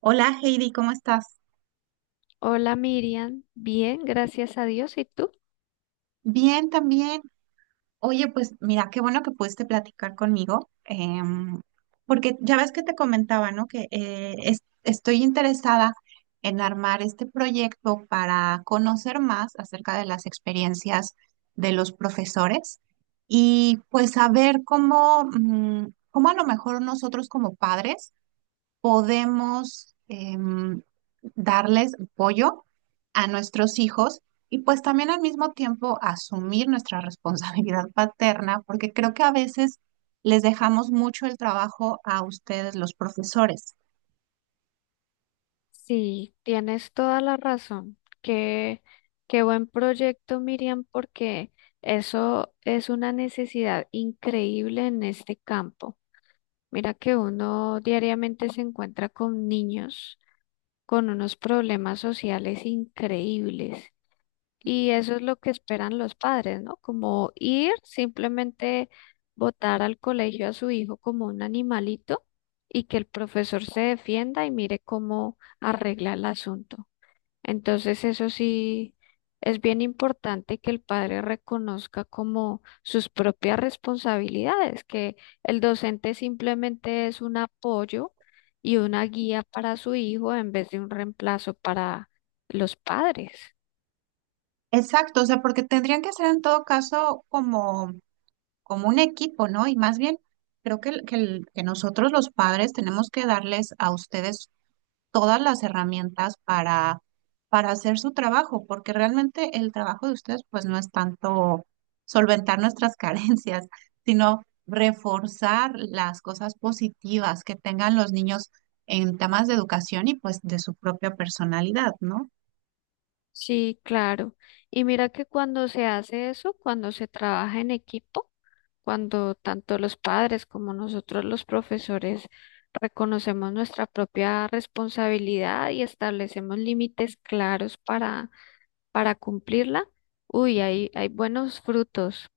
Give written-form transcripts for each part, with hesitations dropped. Hola Heidi, ¿cómo estás? Hola Miriam, bien, gracias a Dios. ¿Y tú? Bien, también. Oye, pues mira, qué bueno que pudiste platicar conmigo, porque ya ves que te comentaba, ¿no? Que estoy interesada en armar este proyecto para conocer más acerca de las experiencias de los profesores y pues saber cómo a lo mejor nosotros como padres podemos darles apoyo a nuestros hijos y pues también al mismo tiempo asumir nuestra responsabilidad paterna, porque creo que a veces les dejamos mucho el trabajo a ustedes, los profesores. Sí, tienes toda la razón. Qué buen proyecto, Miriam, porque eso es una necesidad increíble en este campo. Mira que uno diariamente se encuentra con niños con unos problemas sociales increíbles. Y eso es lo que esperan los padres, ¿no? Como ir, simplemente botar al colegio a su hijo como un animalito y que el profesor se defienda y mire cómo arregla el asunto. Entonces, eso sí es bien importante que el padre reconozca como sus propias responsabilidades, que el docente simplemente es un apoyo y una guía para su hijo en vez de un reemplazo para los padres. Exacto, o sea, porque tendrían que ser en todo caso como, como un equipo, ¿no? Y más bien, creo que, que nosotros los padres tenemos que darles a ustedes todas las herramientas para hacer su trabajo, porque realmente el trabajo de ustedes pues no es tanto solventar nuestras carencias, sino reforzar las cosas positivas que tengan los niños en temas de educación y pues de su propia personalidad, ¿no? Sí, claro. Y mira que cuando se hace eso, cuando se trabaja en equipo, cuando tanto los padres como nosotros los profesores reconocemos nuestra propia responsabilidad y establecemos límites claros para cumplirla, uy, hay buenos frutos.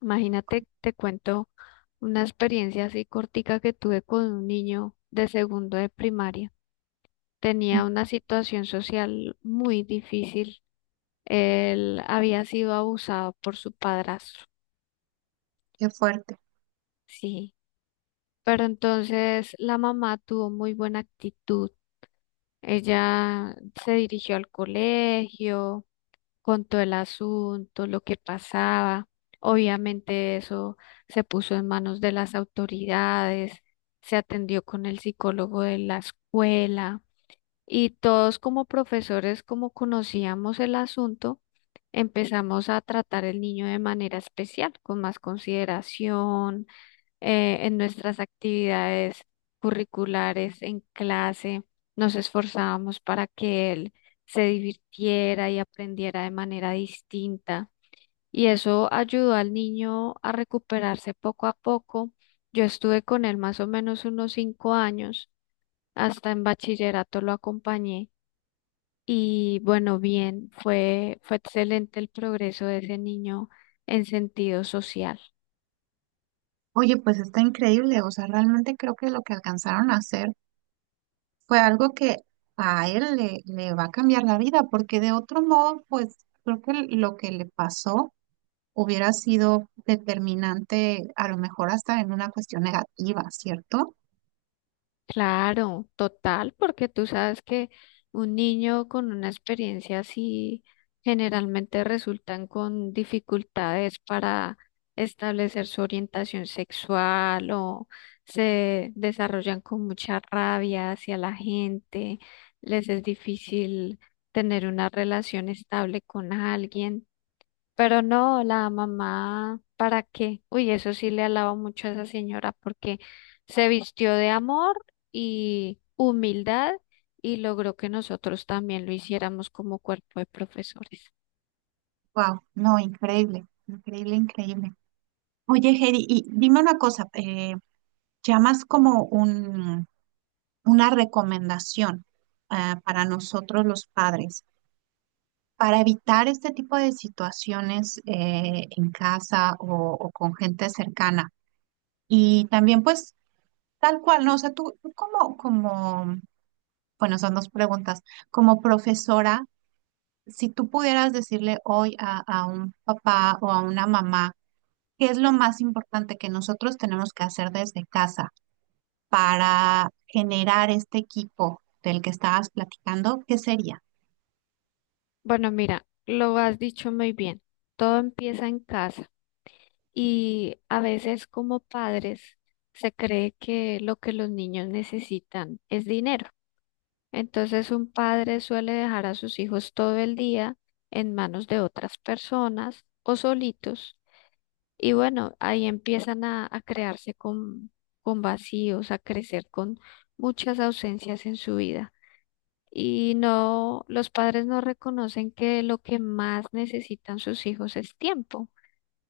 Imagínate, te cuento una experiencia así cortica que tuve con un niño de segundo de primaria. Mm. Tenía una situación social muy difícil, él había sido abusado por su padrastro, Qué fuerte. sí. Pero entonces la mamá tuvo muy buena actitud. Ella se dirigió al colegio, contó el asunto, lo que pasaba. Obviamente eso se puso en manos de las autoridades, se atendió con el psicólogo de la escuela y todos como profesores, como conocíamos el asunto, empezamos a tratar el niño de manera especial, con más consideración, en nuestras actividades curriculares, en clase, nos esforzábamos para que él se divirtiera y aprendiera de manera distinta. Y eso ayudó al niño a recuperarse poco a poco. Yo estuve con él más o menos unos cinco años, hasta en bachillerato lo acompañé y bueno, bien, fue excelente el progreso de ese niño en sentido social. Oye, pues está increíble, o sea, realmente creo que lo que alcanzaron a hacer fue algo que a él le va a cambiar la vida, porque de otro modo, pues creo que lo que le pasó hubiera sido determinante, a lo mejor hasta en una cuestión negativa, ¿cierto? Claro, total, porque tú sabes que un niño con una experiencia así generalmente resultan con dificultades para establecer su orientación sexual o se desarrollan con mucha rabia hacia la gente, les es difícil tener una relación estable con alguien. Pero no, la mamá, ¿para qué? Uy, eso sí le alabo mucho a esa señora porque se vistió de amor y humildad y logró que nosotros también lo hiciéramos como cuerpo de profesores. Wow, no, increíble, increíble, increíble. Oye, Heidi, y dime una cosa, llamas como un, una recomendación para nosotros los padres, para evitar este tipo de situaciones en casa o con gente cercana. Y también, pues, tal cual, ¿no? O sea, tú como, como, bueno, son dos preguntas como profesora, si tú pudieras decirle hoy a un papá o a una mamá, ¿qué es lo más importante que nosotros tenemos que hacer desde casa para generar este equipo del que estabas platicando? ¿Qué sería? Bueno, mira, lo has dicho muy bien. Todo empieza en casa y a veces como padres se cree que lo que los niños necesitan es dinero. Entonces, un padre suele dejar a sus hijos todo el día en manos de otras personas o solitos. Y bueno, ahí empiezan a crearse con vacíos, a crecer con muchas ausencias en su vida. Y no, los padres no reconocen que lo que más necesitan sus hijos es tiempo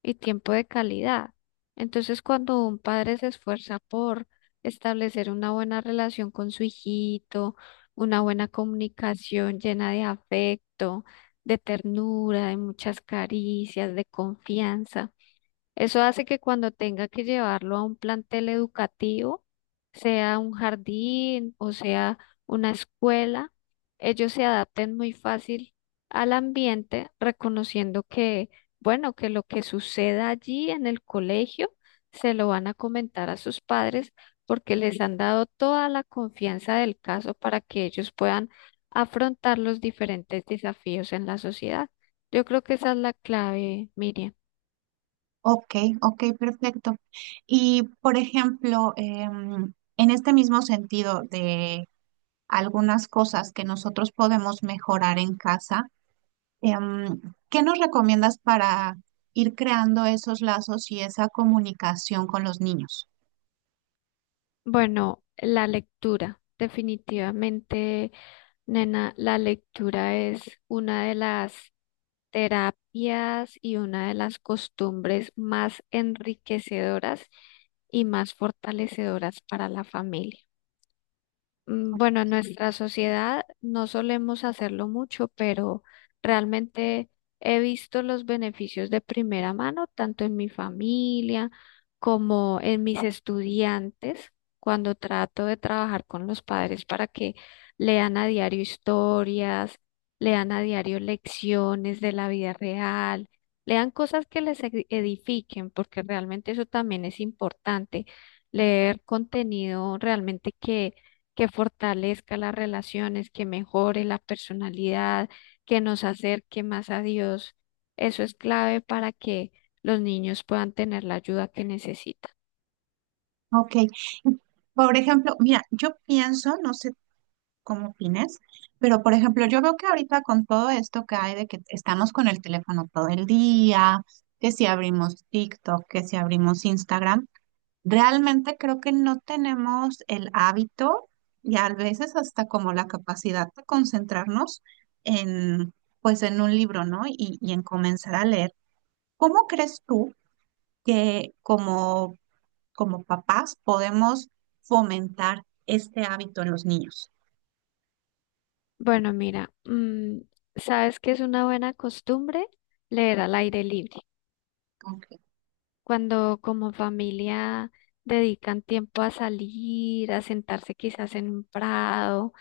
y tiempo de calidad. Entonces, cuando un padre se esfuerza por establecer una buena relación con su hijito, una buena comunicación llena de afecto, de ternura, de muchas caricias, de confianza, eso hace que cuando tenga que llevarlo a un plantel educativo, sea un jardín o sea una escuela, ellos se adapten muy fácil al ambiente, reconociendo que, bueno, que lo que suceda allí en el colegio se lo van a comentar a sus padres porque les han dado toda la confianza del caso para que ellos puedan afrontar los diferentes desafíos en la sociedad. Yo creo que esa es la clave, Miriam. Ok, ok, perfecto. Y, por ejemplo, en este mismo sentido de algunas cosas que nosotros podemos mejorar en casa, em, ¿qué nos recomiendas para ir creando esos lazos y esa comunicación con los niños? Bueno, la lectura, definitivamente, nena, la lectura es una de las terapias y una de las costumbres más enriquecedoras y más fortalecedoras para la familia. Mm, bueno, en nuestra sociedad no solemos hacerlo mucho, pero realmente he visto los beneficios de primera mano, tanto en mi familia como en mis estudiantes, cuando trato de trabajar con los padres para que lean a diario historias, lean a diario lecciones de la vida real, lean cosas que les edifiquen, porque realmente eso también es importante, leer contenido realmente que fortalezca las relaciones, que mejore la personalidad, que nos acerque más a Dios. Eso es clave para que los niños puedan tener la ayuda que necesitan. Ok. Por ejemplo, mira, yo pienso, no sé cómo opines, pero por ejemplo, yo veo que ahorita con todo esto que hay de que estamos con el teléfono todo el día, que si abrimos TikTok, que si abrimos Instagram, realmente creo que no tenemos el hábito y a veces hasta como la capacidad de concentrarnos en, pues en un libro, ¿no? Y en comenzar a leer. ¿Cómo crees tú que como como papás podemos fomentar este hábito en los niños? Bueno, mira, mm, ¿sabes qué es una buena costumbre? Leer al aire libre. Ok. Cuando como familia dedican tiempo a salir, a sentarse quizás en un prado,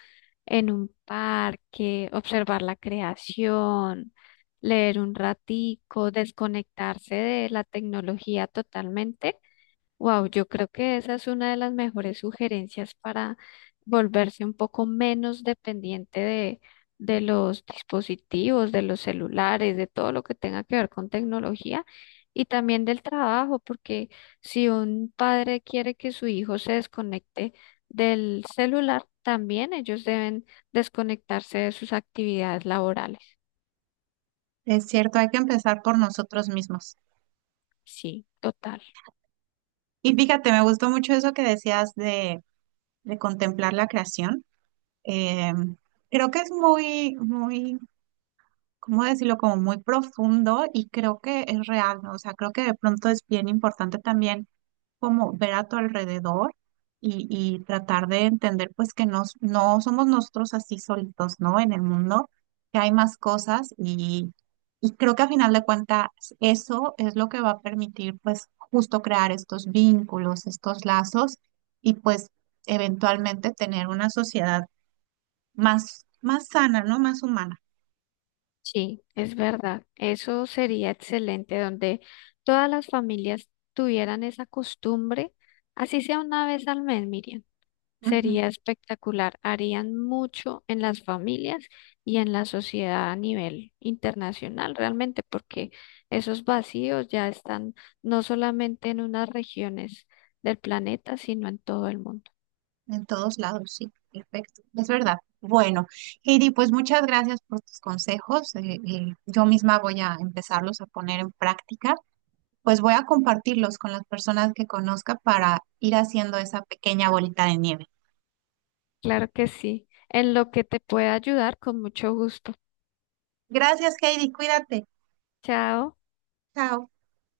en un parque, observar la creación, leer un ratico, desconectarse de la tecnología totalmente. Wow, yo creo que esa es una de las mejores sugerencias para volverse un poco menos dependiente de los dispositivos, de los celulares, de todo lo que tenga que ver con tecnología y también del trabajo, porque si un padre quiere que su hijo se desconecte del celular, también ellos deben desconectarse de sus actividades laborales. Es cierto, hay que empezar por nosotros mismos. Sí, total. Y fíjate, me gustó mucho eso que decías de contemplar la creación. Eh, creo que es muy, muy, ¿cómo decirlo? Como muy profundo y creo que es real, ¿no? O sea, creo que de pronto es bien importante también como ver a tu alrededor y tratar de entender pues que nos no somos nosotros así solitos, ¿no? En el mundo, que hay más cosas y creo que a final de cuentas eso es lo que va a permitir pues justo crear estos vínculos, estos lazos y pues eventualmente tener una sociedad más, más sana, ¿no? Más humana. Sí, es verdad. Eso sería excelente, donde todas las familias tuvieran esa costumbre, así sea una vez al mes, Miriam. Ujú. Sería espectacular. Harían mucho en las familias y en la sociedad a nivel internacional, realmente, porque esos vacíos ya están no solamente en unas regiones del planeta, sino en todo el mundo. En todos lados, sí, perfecto, es verdad. Bueno, Heidi, pues muchas gracias por tus consejos. Yo misma voy a empezarlos a poner en práctica. Pues voy a compartirlos con las personas que conozca para ir haciendo esa pequeña bolita de nieve. Claro que sí. En lo que te pueda ayudar, con mucho gusto. Gracias, Heidi, cuídate. Chao. Chao.